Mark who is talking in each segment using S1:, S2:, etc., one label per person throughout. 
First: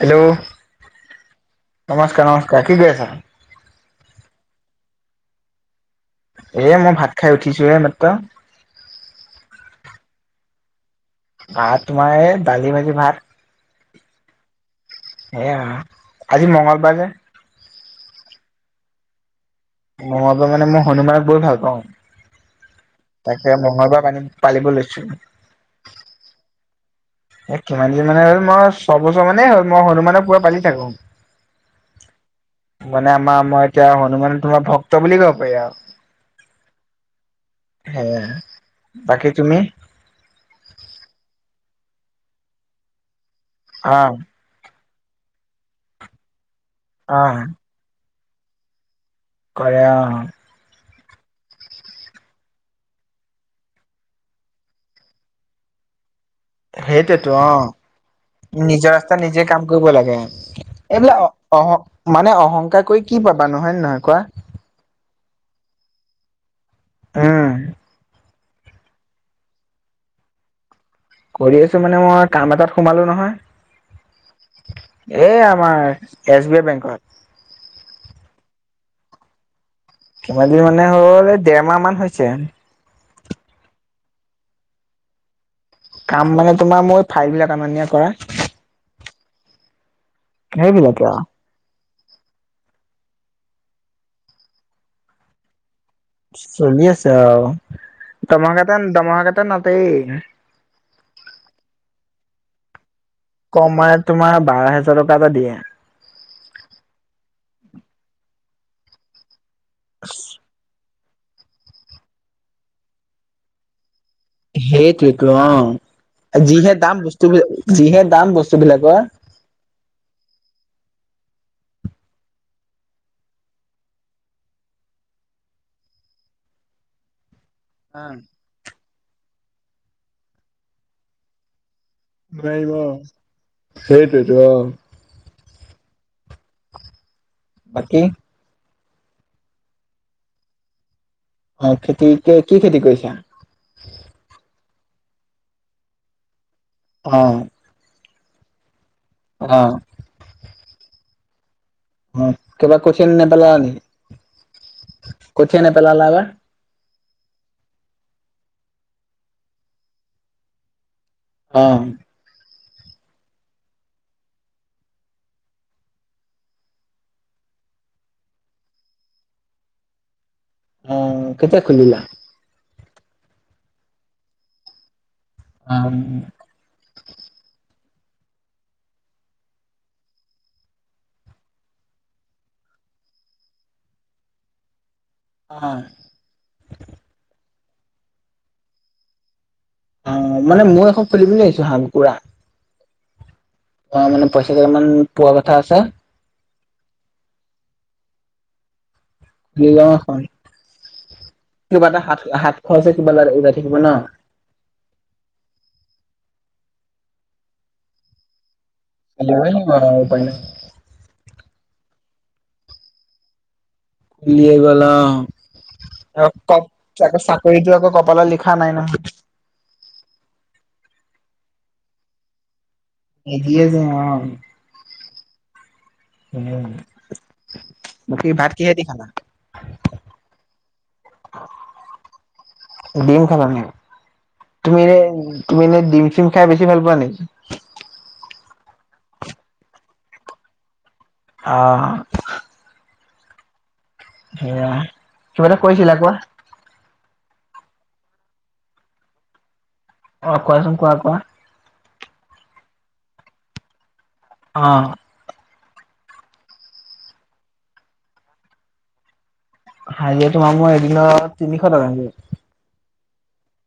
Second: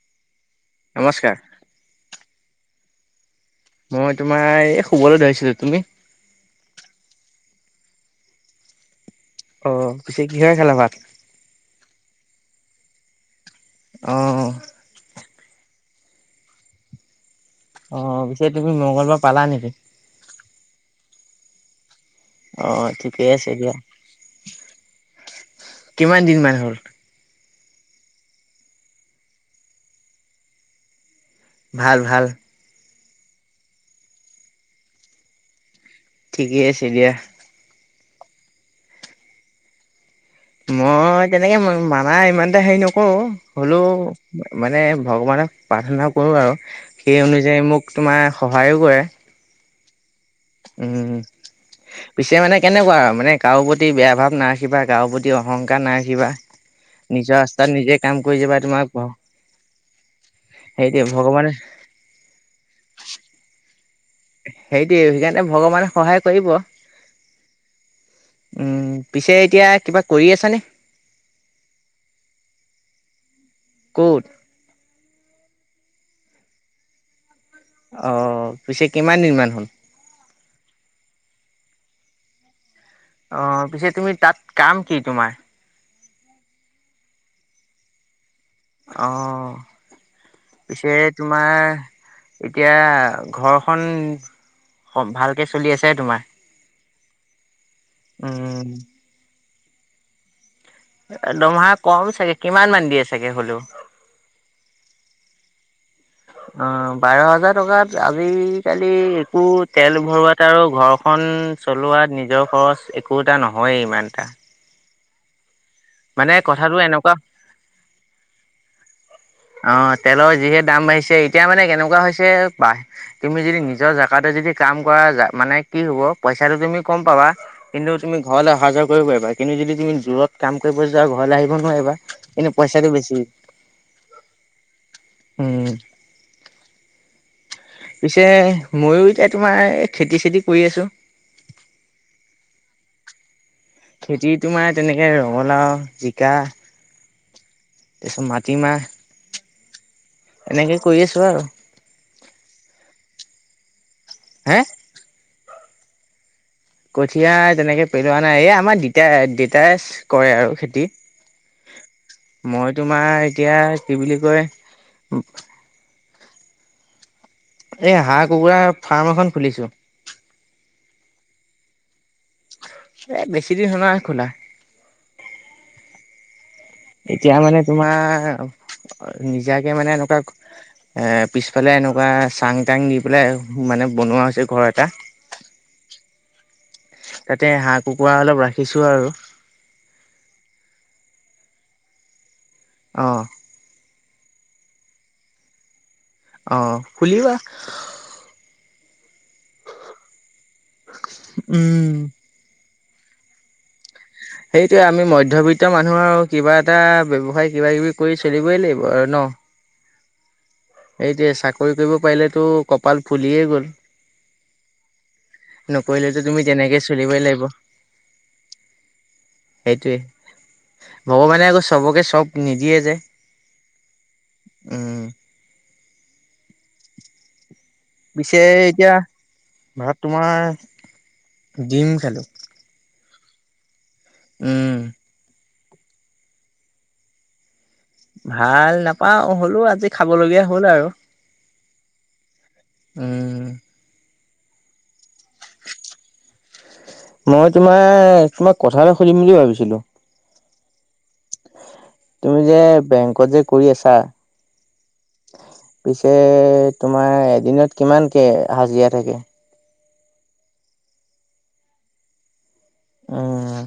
S1: Hello
S2: নমস্কাৰ
S1: নমস্কাৰ নমস্কাৰ কি কৰি আছা?
S2: মই তোমাৰ এই শুবলৈ ধৰিছিলোঁ তুমি?
S1: এ মই ভাত খাই উঠিছোঁ হে মাত্ৰ।
S2: অ পিছে কিহেৰে খালা ভাত?
S1: ভাত তোমাৰ এ দালি ভাজি ভাত।
S2: অ'।
S1: সেয়া আজি মঙলবাৰ যে।
S2: অ পিছে তুমি মংগলবাৰ পালা নেকি?
S1: মই মানে মই হনুমানক বহুত ভাল পাওঁ।
S2: অ ঠিকেই আছে
S1: তাকে
S2: দিয়া।
S1: মঙলবাৰ পানী পালিব লৈছোঁ।
S2: কিমান দিন মান হ'ল?
S1: এ কিমান দিন মানে হ'ল মই ছয়বছৰ মানেই হ'ল মই হনুমানক পোৰা পালি থাকোঁ।
S2: ভাল ভাল।
S1: মানে আমাৰ মই এতিয়া হনুমান তোমাৰ ভক্ত বুলি ক'ব পাৰি আৰু।
S2: ঠিকেই আছে দিয়া।
S1: হেয়াই বাকী তুমি?
S2: মই তেনেকে মানা ইমানতা হেৰি নকৰো হলৌ
S1: অ',
S2: মানে ভগৱানক প্ৰাৰ্থনা কৰোঁ আৰু সেই
S1: অ',
S2: অনুযায়ী মোক তোমাৰ সহায়ো কৰে।
S1: কৰে অ।
S2: উম পিছে মানে কেনেকুৱা আৰু মানে কাৰো প্ৰতি বেয়া ভাৱ নাৰাখিবা কাৰো প্ৰতি অহংকাৰ নাৰাখিবা।
S1: সেইটোৱেইটো
S2: নিজৰ ৰাস্তাত নিজে কাম কৰি যাবা
S1: অ
S2: তোমাক
S1: নিজৰ ৰাস্তাত নিজে কাম কৰিব লাগে।
S2: সেইটোৱে ভগৱানে
S1: এইবিলাক অহ মানে অহংকাৰ কৰি কি পাবা হয় নে নহয় কোৱা?
S2: হেইটোৱেই সেইকাৰণে ভগৱানে সহায় কৰিব।
S1: উম।
S2: উম পিছে এতিয়া কিবা কৰি আছানে?
S1: কৰি আছোঁ মানে মই কাম এটাত সোমালোঁ নহয়।
S2: ক'ত
S1: এ আমাৰ এছ বি আই বেংকত।
S2: অ পিছে কিমান দিনমান হ'ল।
S1: ধেমালি মানে হ'ল ডেৰমাহ মান হৈছে।
S2: অ' পিছে তুমি তাত কাম কি তোমাৰ?
S1: কাম মানে তোমাৰ মোৰ ফাইল বিলাক অনা-নিয়া কৰা।
S2: অঁ, পিছে
S1: সেইবিলাকে আৰু।
S2: তোমাৰ এতিয়া ঘৰখন ভালকৈ চলি আছে তোমাৰ?
S1: চলি আছে আও,
S2: উম
S1: [unintelligible]
S2: দৰমহা কম চাগে, কিমান মান দি আছে?
S1: কম মানে তোমাৰ বাৰ হেজাৰ টকা এটা দিয়ে।
S2: অ', বাৰ-হাজাৰ টকাত আজি-কালি একো তেল ভৰোৱাত আৰু ঘৰখন চলোৱাত নিজৰ খৰচ একো এটা নহয়ে ইমান এটা।
S1: সেইটোয়েতো অ',
S2: মানে
S1: যিহে
S2: কথাটো
S1: দাম
S2: এনেকুৱা
S1: বস্তুবিলাক যিহে দাম বস্তুবিলাকৰ।
S2: অ', তেলৰ যিহে দাম বাঢ়িছে, এতিয়া মানে কেনেকুৱা হৈছে, বাহ তুমি যদি নিজৰ জাগাতে যদি কাম কৰা মানে কি হব পইচাটো তুমি কম পাবা। কিন্তু তুমি ঘৰলৈ অহা-যোৱা কৰিব পাৰিবা, কিন্তু যদি তুমি দূৰত কাম কৰিব যোৱা ঘৰলৈ আহিব নোৱাৰিবা। কিন্তু
S1: নোৱাৰিম
S2: পইচাটো বেছি
S1: অ', সেইটোৱতো অ'।
S2: উম।
S1: [inaudible]
S2: পিছে মইয়ো এতিয়া তোমাৰ খেতি-চেতি কৰি আছোঁ।
S1: অ'খেতি, কি খেতি কৰিছা?
S2: খেতি তোমাৰ তেনেকে-ৰঙালাও, জিকা,
S1: অ'।
S2: তাৰ পিছত মাটি মাহ।
S1: অ'।
S2: এনেকে কৰি আছো আৰু।
S1: অ', কিবা কঠীয়া নাপালা নেকি?
S2: হে?
S1: কঠীয়া নেপেলালা যে?
S2: কঠীয়া তেনেকে পেলোৱা নাই, এই আমাৰ দিতাই দেতাই কৰে আৰু খেতি।
S1: অ'।
S2: মই তোমাৰ এতিয়া কি বুলি কয়? এ, হাঁহ-কুকুৰা ফাৰ্ম এখন খুলিছোঁ।
S1: অ', কেতিয়া খুলিলা?
S2: এ, বেছি দিন [unintelligible] খোলা।
S1: অ'।
S2: এতিয়া মানে তোমাৰ নিজাকে মানে এনেকুৱা এ, পিছফালে এনেকুৱা চাং-টাং দি পেলাই মানে বনোৱা হৈছে ঘৰ এটা।
S1: অঁ।
S2: তাতে হাঁহ-কুকুৰা অলপ ৰাখিছোঁ আৰু।
S1: অ', মানে মইয়ো এখন খুলিম বুলি ভাবিছোঁ, হাঁহ-কুকুৰা
S2: অঁ।
S1: অ', মানে পইচা কেটামান পোৱা কথা আছে।
S2: অ', খুলিবা।
S1: নিলা এখন কিবা
S2: উম
S1: এটা হাত-হাত খৰচে কিবা ওলাই থাকিব ন।
S2: সেইটোৱে, আমি মধ্যবিত্ত মানুহ আৰু কিবা এটা ব্যৱসায় কিবা-কিবি কৰি চলিবই লাগিব আৰু, ন?
S1: হৈ থাকিব আৰু উপাই নাই।
S2: এইটোৱে, চাকৰি কৰিব পাৰিলেতো কপাল ফুলিয়েই গ'ল।
S1: উলিয়ে গ'ল অ'।
S2: নকৰিলেতো তুমি তেনেকে চলিবই
S1: [unintelligible]
S2: লাগিব
S1: চাকৰিটো আকৌ কপালত লিখা নাই নহয়।
S2: সেইটোৱে, ভগৱানে আকৌ চবকে চব নিদিয়ে যে।
S1: নিদিয়ে যে অ'।
S2: উম।
S1: উম। বাকী
S2: পিছে
S1: ভাত কিহেদি
S2: এতিয়া,
S1: খালা?
S2: ভাত তোমাৰ ডিম খালোঁ।
S1: ডিম খালা ন'?
S2: উম।
S1: তুমি নে তুমি এনে ডিম চিম খাই বেছি ভাল পোৱা নেকি?
S2: ভাল নাপাওঁ, হ'লেওঁ আজি খাবলগীয়া হ'ল আৰু।
S1: অ'।
S2: উম।
S1: সেয়া, কিবা এটা কৈছিলা, কোৱা।
S2: মই তোমাৰ, তোমাক কথা এটা সুধিম বুলি ভাবিছিলোঁ।
S1: অ' কোৱাচোন, কোৱা কোৱা।
S2: তুমি যে বেংকত যে কৰি আছা
S1: অ'।
S2: পিছে তোমাৰ এদিনত কিমানকে হাজিৰা থাকে?
S1: হাজিযৰা তোমাক মই এদিনত তিনিশ টকা [unintelligible]
S2: উম।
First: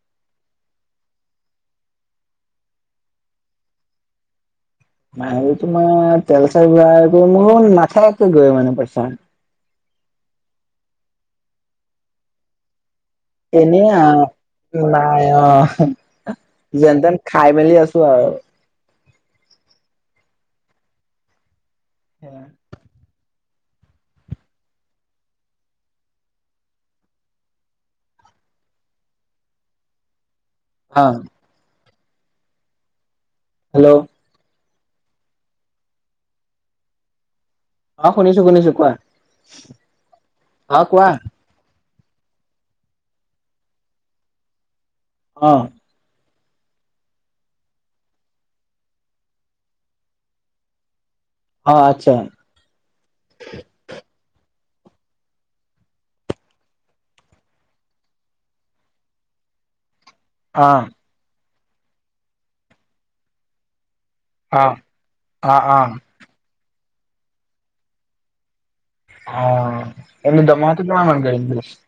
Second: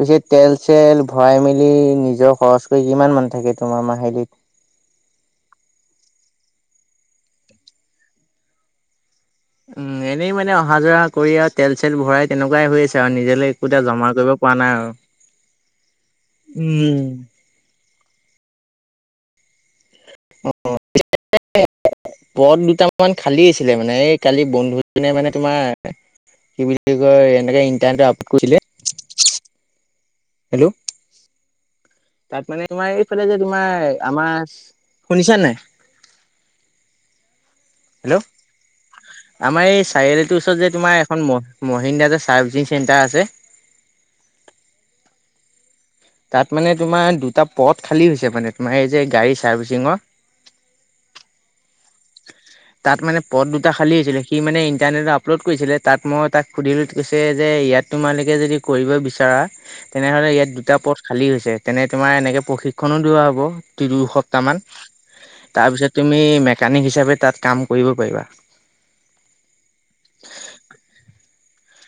S2: পিছে তেল চেল ভৰাই মেলি, নিজৰ খৰচ কৰি কিমান মান থাকে তোমাৰ মাহিলীত?
S1: মাহিলী তোমাৰ তেল চেল ভৰাই মোৰ নাথাকেগৈ পইছা।
S2: উম, এনেই মানে অহা যোৱা কৰি আৰু তেল চেল ভৰাই তেনেকুৱাই হৈ আছে আৰু নিজে
S1: এনেই অ' নাই অ'
S2: উম।
S1: যেনতেন খাই মেলি আছোঁ আৰু।
S2: [unintelligible] পদ দুটা অকমান খালী আছিলে মানে এই কালি বন্ধুজনে মানে তোমাৰ কি বুলি কয়, এনেকে ইণ্টাৰনেট আপলোড কৰিছিলে। হেল্ল'।
S1: অ'।
S2: তাত মানে তোমাৰ এইফালে যে তোমাৰ
S1: হেল্ল'
S2: আমাৰ, শুনিছা নাই?
S1: অ
S2: হেল্ল'।
S1: শুনিছো শুনিছো কোৱা
S2: আমাৰ এই চাৰিআলিটোৰ ওচৰত যে
S1: অ
S2: তোমাৰ
S1: কোৱা
S2: এখন মহ মহিন্দ্ৰা যে চাৰ্ভিচিং চেণ্টাৰ আছে
S1: অ'।
S2: তাত মানে তোমাৰ দুটা পদ খালী হৈছে, মানে তোমাৰ এই যে গাড়ী চাৰ্ভিচিঙৰ।
S1: অ' আচ্ছা।
S2: তাত মানে পদ দুটা খালী হৈছিলে, সি মানে ইণ্টাৰনেটত আপলোড কৰিছিলে, তাত মই তাক সুধিলোঁ সি কৈছে যে ইয়াত তোমালোকে যদি কৰিব বিচাৰা তেনেহ'লে ইয়াত
S1: অ
S2: দুটা পদ খালী হৈছে, তেনে তোমাৰ এনেকৈ প্ৰশিক্ষণো দিয়া হ'ব [unintelligible] তামান,
S1: অ অ অ
S2: তাৰপিছত তুমি মেকানিক হিচাপে তাত কাম কৰিব পাৰিবা।
S1: অ' এনে দৰমহাটো কিমান মান দিম বুলি কৈছে?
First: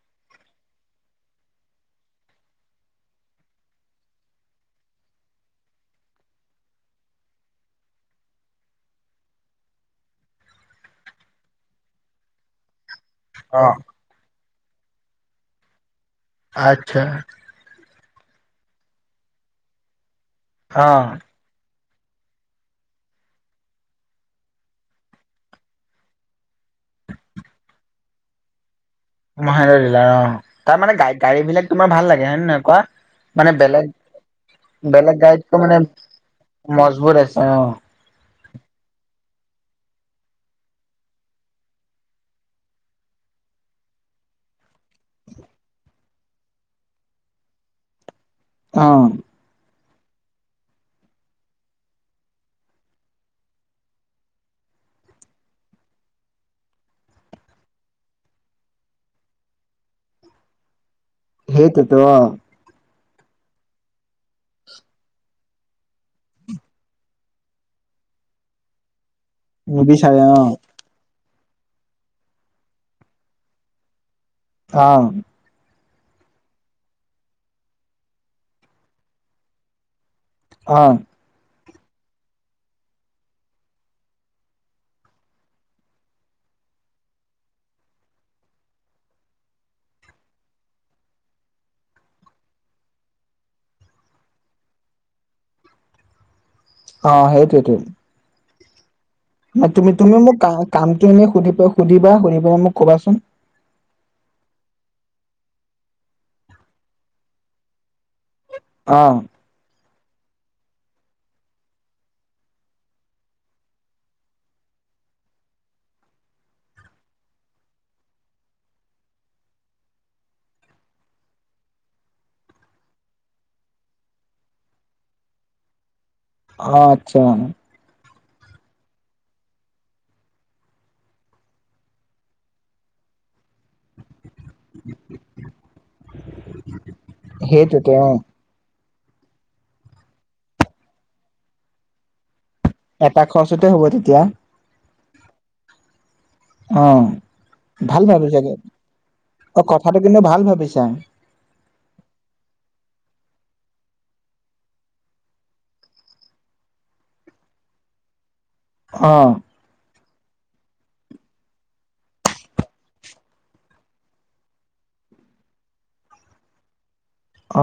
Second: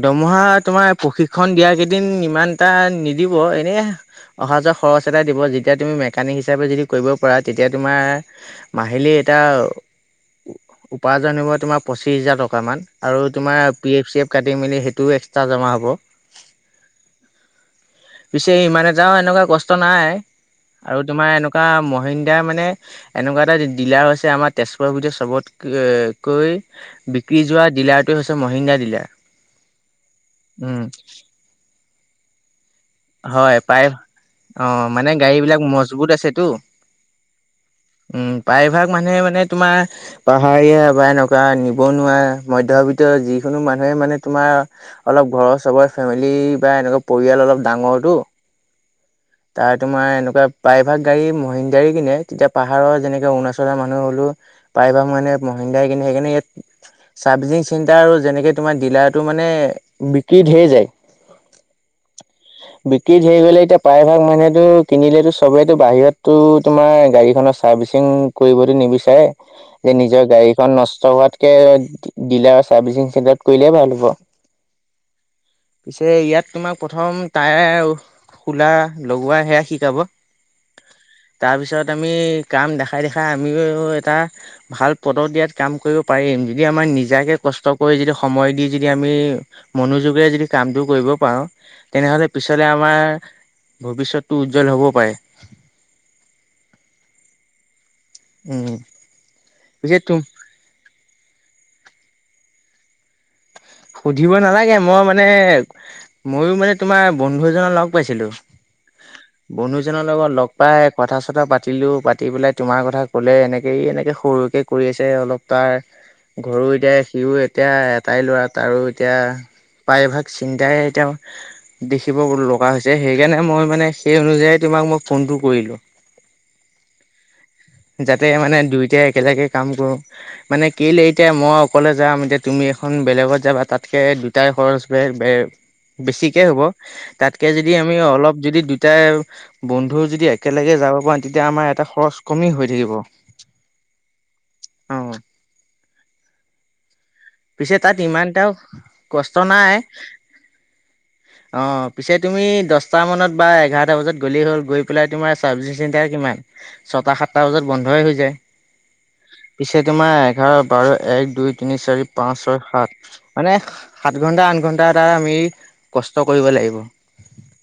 S2: দৰমহা তোমাৰ প্ৰশিক্ষণ দিয়া কেইদিন ইমান এটা নিদিব, এনে অহা যোৱা খৰচ এটা দিব যেতিয়া তুমি মেকানিক হিচাপে যদি কৰিব পাৰা তেতিয়া তোমাৰ মাহিলী এটা উপাৰ্জন হব তোমাৰ পঁচিশ হাজাৰ টকা মান আৰু তোমাৰ
S1: অ
S2: পি এফ চি এফ কাটি মেলি সেইটোও এক্সট্ৰা জমা হ'ব
S1: আচ্ছা
S2: পিছে ইমান এটাও এনেকুৱা কষ্ট নাই
S1: অ
S2: আৰু তোমাৰ এনে কা মহিন্দ্ৰাই মানে এনেকুৱা এটা ডিলাৰ হৈছে আমাৰ তেজপুৰৰ ভিতৰত চবত ক কৈ বিক্ৰী যোৱা ডিলাৰটোৱে হৈছে মহিন্দা ডিলাৰ
S1: মহেন্দ্ৰ দিলাৰ অ তাত
S2: উম,
S1: মানে গা গাড়ী বিলাক তোমাৰ ভাল লাগে হয় নে নহয় কোৱা মানে
S2: হয়
S1: বেলেগ
S2: প্ৰায় অ' মানে
S1: বেলেগ গাড়ীতকো
S2: গাড়ীবিলাক
S1: মানে
S2: মজবুত আছেতো।
S1: মজবুৰ আছে অ
S2: উম প্ৰায়ভাগ মানুহে মানে তোমাৰ পাহাৰীয়া বা এনেকুৱা নিবনুৱা মধ্যবিত্ত যিকোনো মানুহে মানে তোমাৰ অলপ ঘৰৰ চবৰে ফেমিলি বা এনেকুৱা পৰিয়াল অলপ ডাঙৰটো
S1: অ
S2: তাৰ তোমাৰ এনেকুৱা প্ৰায়ভাগ গাড়ী মহিন্দ গাড়ী কিনে তেতিয়া পাহাৰৰ যেনেকে অৰুণাচলৰ মানুহ হ'লো প্ৰায় ভাগ মানুহে মহিন্দাই কিনে সেইকাৰনে ইয়াত চাৰ্ভিচিং চিণ্টাৰো যেনেকে তোমাৰ ডিলাৰটো মানে বিক্ৰী ধেৰ যায়
S1: সেইটোৱেতো
S2: বিক্ৰী ধেৰ গলে এতিয়া প্ৰায়ভাগ মানুহেতো কিনিলেতো চবেইতো বাহিৰততো তোমাৰ গাড়ীখনৰ ছাৰ্ভিচিং কৰিবতো নিবিচাৰে যে
S1: নিবিচাৰে
S2: নিজৰ
S1: অ',
S2: গাড়ীখন নষ্ট হোৱাত কে দিলাৰ চাৰ্ভিচিং চেণ্টাৰত কৰিলে ভাল হ'ব
S1: অ
S2: পিছে ইয়াত তোমাক প্ৰথম টায়াৰ আৰু খোলা লগোৱা সেয়া শিকাব
S1: অ
S2: তাৰপিছত আমি কাম দেখাই দেখাই আমিও এটা ভাল পদত ইয়াত কাম কৰিব পাৰিম যদি আমাৰ নিজাকে কষ্ট কৰি যদি সময় দি যদি আমি মনোযোগেৰে যদি কামটো কৰিব পাও তেনেহলে পিছলে আমাৰ ভৱিষ্যতো উজ্জ্বল হবও পাৰে
S1: অ সেইটোৱে টো
S2: উম
S1: না তুমি
S2: পিছে
S1: তুমি
S2: তুম
S1: মোক কাম কামটো সুধা সুধিবা সুধি পেলাই মোক ক'বাচোন
S2: সুধিবই নালাগে মই মানে মইয়ো মানে তোমাৰ বন্ধু এজনৰ লগ পাইছিলো
S1: অ
S2: বন্ধু জনৰ লগত লগ পাই কথা চথা পাতিলো পাতি পেলাই তোমাৰ কথা কলে এনেকে এই এনেকে সৰুকে কৰি আছে অলপ তাৰ ঘৰৰ এতিয়া সিও এতিয়া এটাই ল'ৰাক তাৰো এতিয়া প্ৰায়ভাগ চিন্তাই তেওঁৰ দেখিব বোলো লগা হৈছে সেইকাৰণে মই মানে সেই অনুযায়ী তোমাক মই ফোনটো কৰিলোঁ [unintelligible]
S1: অ আচ্ছা
S2: যাতে মানে দুইটাই একেলগে কাম কৰো মানে কেইলে এতিয়া মই অকলে যাম এতিয়া তুমি এখন বেলেগত ৰবা তাতকে দুটাই খৰচ বে বে বেছিকে হ'ব তাতকে যদি
S1: সেইটোতো
S2: আমি
S1: অ',
S2: অলপ, যদি দুইটাইও বন্ধুও যদি একেলগে যাব পাৰো তেতিয়া আমাৰ এটা খৰচ। কমি হৈ থাকিব
S1: এটা খৰচতে হ'ব তেতিয়া
S2: অ,
S1: অঁ
S2: পিছে তাত
S1: ভাল
S2: ইমান এটাও
S1: ভাবিচাগৈ
S2: কষ্ট
S1: অ
S2: নাই
S1: কথাটো কিন্তু ভাল ভাবিছা।
S2: অ পিছে তুমি দশটা মানত বা এঘাৰটা বজাত গ'লেই হ'ল গৈ পেলাই তোমাৰ চাৰ্ভিচিং চেণ্টাৰ কিমান। ছইটা সাতটা বজাত বন্ধই হৈ যায়।
S1: অহ,
S2: পিছে তোমাৰ এঘাৰ বাৰ এক দুই তিনি চাৰি পাঁচ ছয় সাত মানে সাত ঘণ্টা আঠ ঘণ্টা এটাৰ আমি কষ্ট কৰিব লাগিব।
S1: অ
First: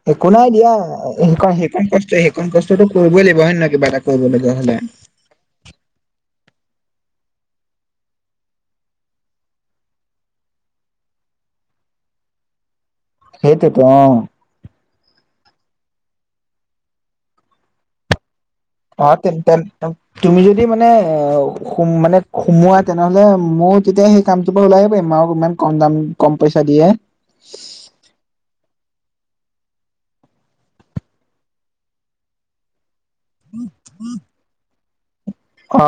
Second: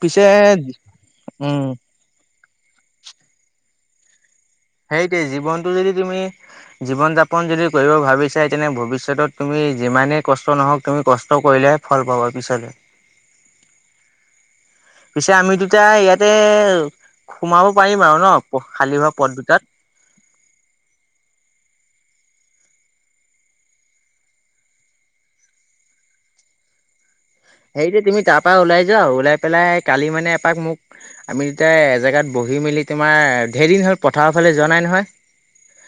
S2: পিছে
S1: একো নাই দিয়া এনেকুৱা
S2: উম
S1: সিখন টেষ্ট, তে সেইকন কষ্টটো কৰিবই লাগিব হয় না নহয় কিবা এটা কৰিবলগিয়া হ'লে।
S2: সেইটোৱে জীৱনটো যদি তুমি। জীৱন যাপন যদি কৰিব ভাবিছাএ তেনে ভৱিষ্যত তুমি যিমানেই কষ্ট নহওক তুমি কষ্ট কৰিলেহে। ফল পাব বিছাৰি।
S1: সেইটো অ,
S2: পিছে আমি দুটাই ইয়াতে সোমাব পাৰিম আৰু ন। খালী
S1: অ
S2: হোৱা পথ
S1: তেন তেন,
S2: দুটাত
S1: তুমি যদি মানে অ মানে সুমোৱা তেনেহলে মইও তেতিয়া সেই, কামটো বাৰু ওলাই আহিব পাৰিম আও ইমান কম দাম কম পইচা দিয়ে।
S2: এইযে তুমি তাৰপৰা ওলাই যোৱা ওলাই পেলাই কালি মানে এপাক মোক। আমি তেতিয়াই এজেগাত বহি মেলি। তোমাৰ ধেৰ দিন হ'ল পথাৰৰ ফালে যোৱা নাই নহয়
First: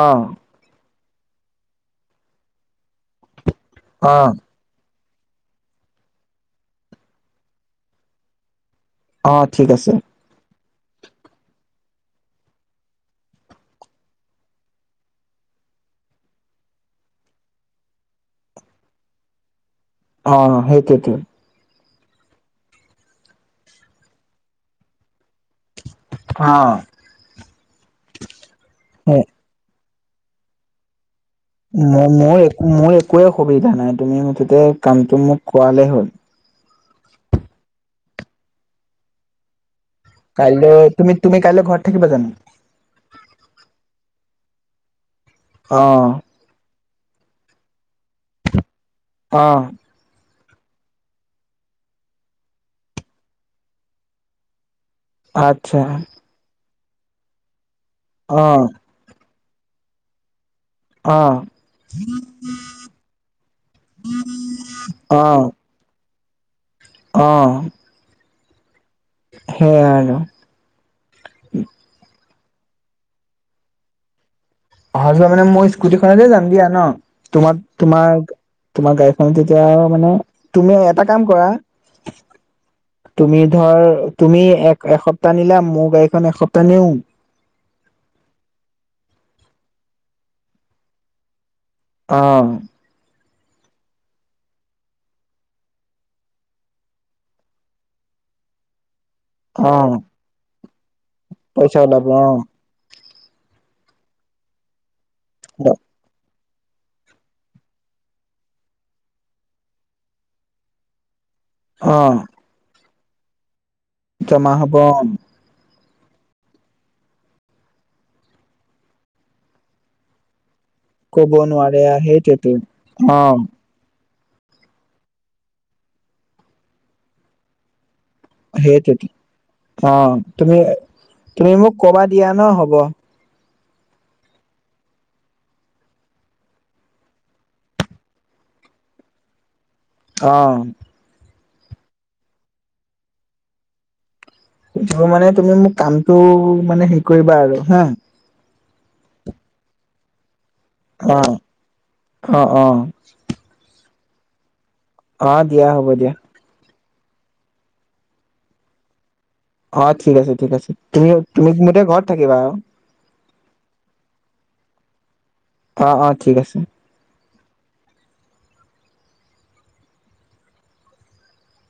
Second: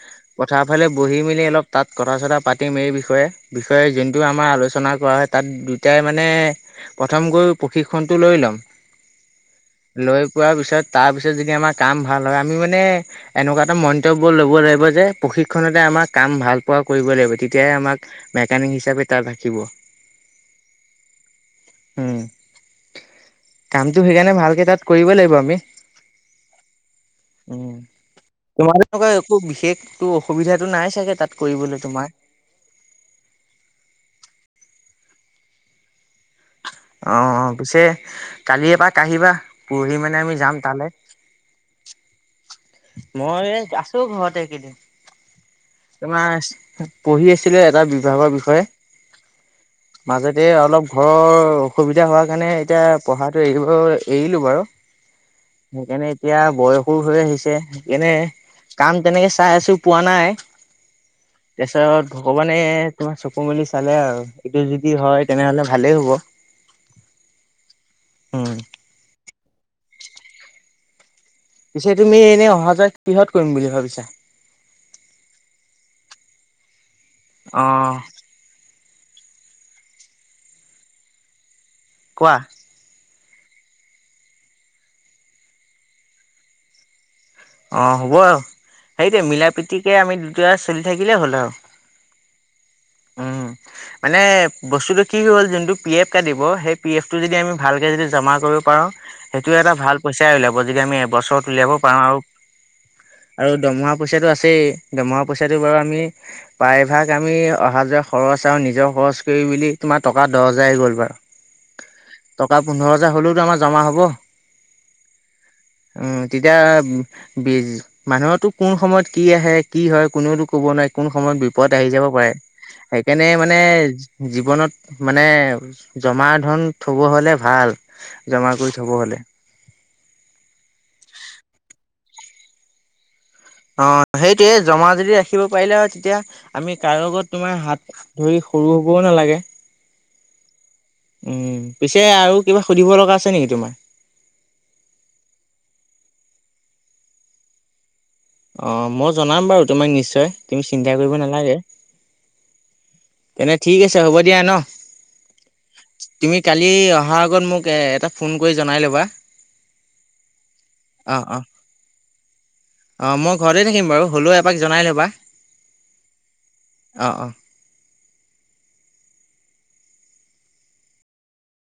S1: অ
S2: প তাৰ ফালে বহি মেলি অলপ তাত কথা চথা পাতিম এই বিষয়ে। বিষয়ে
S1: অ
S2: যোনটো আমাৰ আলোচনা কৰা হয় তাত দুইটাই মানে। প্ৰথম গৈ প্ৰশিক্ষনটো লৈ ল'ম,
S1: অ ঠিক আছে।
S2: শুৱাৰ পিছত তাৰপিছত যদি আমাৰ কাম ভাল হয় আমি মানে। এনেকুৱা এটা মন্তব্য ল'ব লাগিব যে প্ৰশিক্ষণতে আমাক কাম ভাল পোৱা কৰিবই লাগিব তেতিয়াহে আমাক। মেকানিক হিচাপে তাত ৰাখিব।
S1: অ সেইটোৱেতো।
S2: উম কামটো সেইকাৰনে ভালকে তাত কৰিবই লাগিব আমি।
S1: অ
S2: উ তোমাৰ এনেকুৱা একো বিশেষ। তো অসুবিধাটো নাই চাগে তাত। কৰিবলৈ
S1: ম
S2: তোমাৰ
S1: মোৰ মোৰ একোৱে সুবিধা নাই তুমি মুঠতে কামটো মোক কোৱালে হ'ল।
S2: অ অ পিছে কালি এপাক আহিবা পৰহিলৈ মাতিম,
S1: কাইলৈ তুমি তুমি কাইলৈ ঘৰত থাকিবা জানো।
S2: মই আছো ঘৰতে এই কেইদিন।
S1: অ
S2: তোমাৰ পঢ়ি আছিলে এটা বিভাগৰ বিষয়ে।
S1: অ,
S2: মাজতে অলপ ঘৰৰ অসুবিধা হোৱা কাৰণে এতিয়া পঢ়াটো এৰিব এৰিলোঁ বাৰু
S1: আচ্ছা
S2: সেইকাৰণে এতিয়া বয়সো হৈ আহিছে সেইকাৰণে
S1: অ
S2: কাম কেনেকে, চাই আছোঁ পোৱা নাই।
S1: অ
S2: তাৰপিছত ভগৱানে তোমাৰ চকু মেলি চালে আৰু এইটো যদি হয় তেনেহলে ভালেই হ'ব।
S1: অঁ
S2: হুম।
S1: সেইয়াই আৰু।
S2: পিছে তুমি এনেই অহা যোৱা কিহত কৰিম বুলি ভাবিছা?
S1: অহা যোৱা মানে মই স্কুটিখনতে যাম দিয়া ন,
S2: অ
S1: তোমাৰ-তোমাৰ- তোমাৰ গাড়ীখন তেতিয়া মানে তুমি এটা কাম কৰা-
S2: কোৱা?
S1: তুমি ধৰ তুমি এক এসপ্তাহ নিলা, মোৰ গাড়ীখন এসপ্তাহ নিও-
S2: অঁ হ'ব আৰু সেইটোৱেই মিলা প্ৰীতিকৈ আমি দুটা চলি থাকিলেই হ'ল আৰু।
S1: অঁ।
S2: উম। মানে বস্তুটো কি হ'ল যোনটো পি এফ কাটিব সেই পি এফ টো যদি আমি ভালকে যদি জমা কৰিব- পাৰো সেইটো
S1: অ
S2: এটা ভাল পইচাই ওলাব যদি আমি এবছৰত- উলিয়াব
S1: পইচা
S2: পাৰোঁ
S1: ওলাব
S2: আৰু
S1: অঁ।
S2: আৰু দৰমহা পইচাটো আছেই, দৰমহা পইচাটো বাৰু আমি- প্ৰায়ভাগ আমি অহা যোৱা খৰচ আৰু নিজৰ খৰচ কৰি মেলি তোমাৰ টকা দহ হাজাৰ গ'ল বাৰু। [unintelligible]
S1: অঁ।
S2: টকা পোন্ধৰ হাজাৰ হ'লেও আমাৰ জমা হ'ব।
S1: জমা হ'ব অঁ'।
S2: উম তেতিয়া- বিজ, মানুহতো কোন সময়ত কি আহে কি হয় কোনেওতো ক'ব নোৱাৰি- কোন
S1: কব
S2: সময়ত বিপদ
S1: নোৱাৰে
S2: আহি যাব পাৰে।
S1: সেইটোৱেতো অ
S2: সেইকাৰণে মানে- জীৱনত মানে জমা ধন থ'ব হ'লে ভাল। জমা কৰি থব
S1: সেইটোৱেইটো,
S2: হলে।
S1: অ' তুমি-তুমি মোক কবা দিয়া ন হ'ব।
S2: অঁ সেইটোৱে, জমা যদি ৰাখিব পাৰিলা হয় তেতিয়া আমি কাৰো আগত তোমাৰ হাত- ধৰি সৰু হ'বও নালাগে।
S1: অঁ।
S2: উম, পিছে আৰু কিবা সুধিব লগা আছে নেকি তোমাৰ?
S1: সুধিব মানে তুমি মোক কামটো মানে হেৰি কৰিবা আৰু হা।
S2: অঁ, মই জনাম বাৰু তোমাক নিশ্চয়, তুমি চিন্তা
S1: অ
S2: কৰিব নালাগে।
S1: অ অ
S2: তেনে ঠিক আছে হ'ব দিয়া ন।
S1: অঁ, দিয়া হ'ব দিয়া।
S2: তুমি কালি অহাৰ আগত মোক এটা ফোন কৰি জনাই ল'বা।
S1: অঁ ঠিক আছে ঠিক আছে, তুমি তুমি মোতে ঘৰত থাকিবা আৰু।
S2: অঁ, মই ঘৰতেই থাকিম বাৰু হ'লেও এপাক জনাই ল'বা।
S1: অহ- অহ' ঠিক আছে।
S2: অঁ অঁ।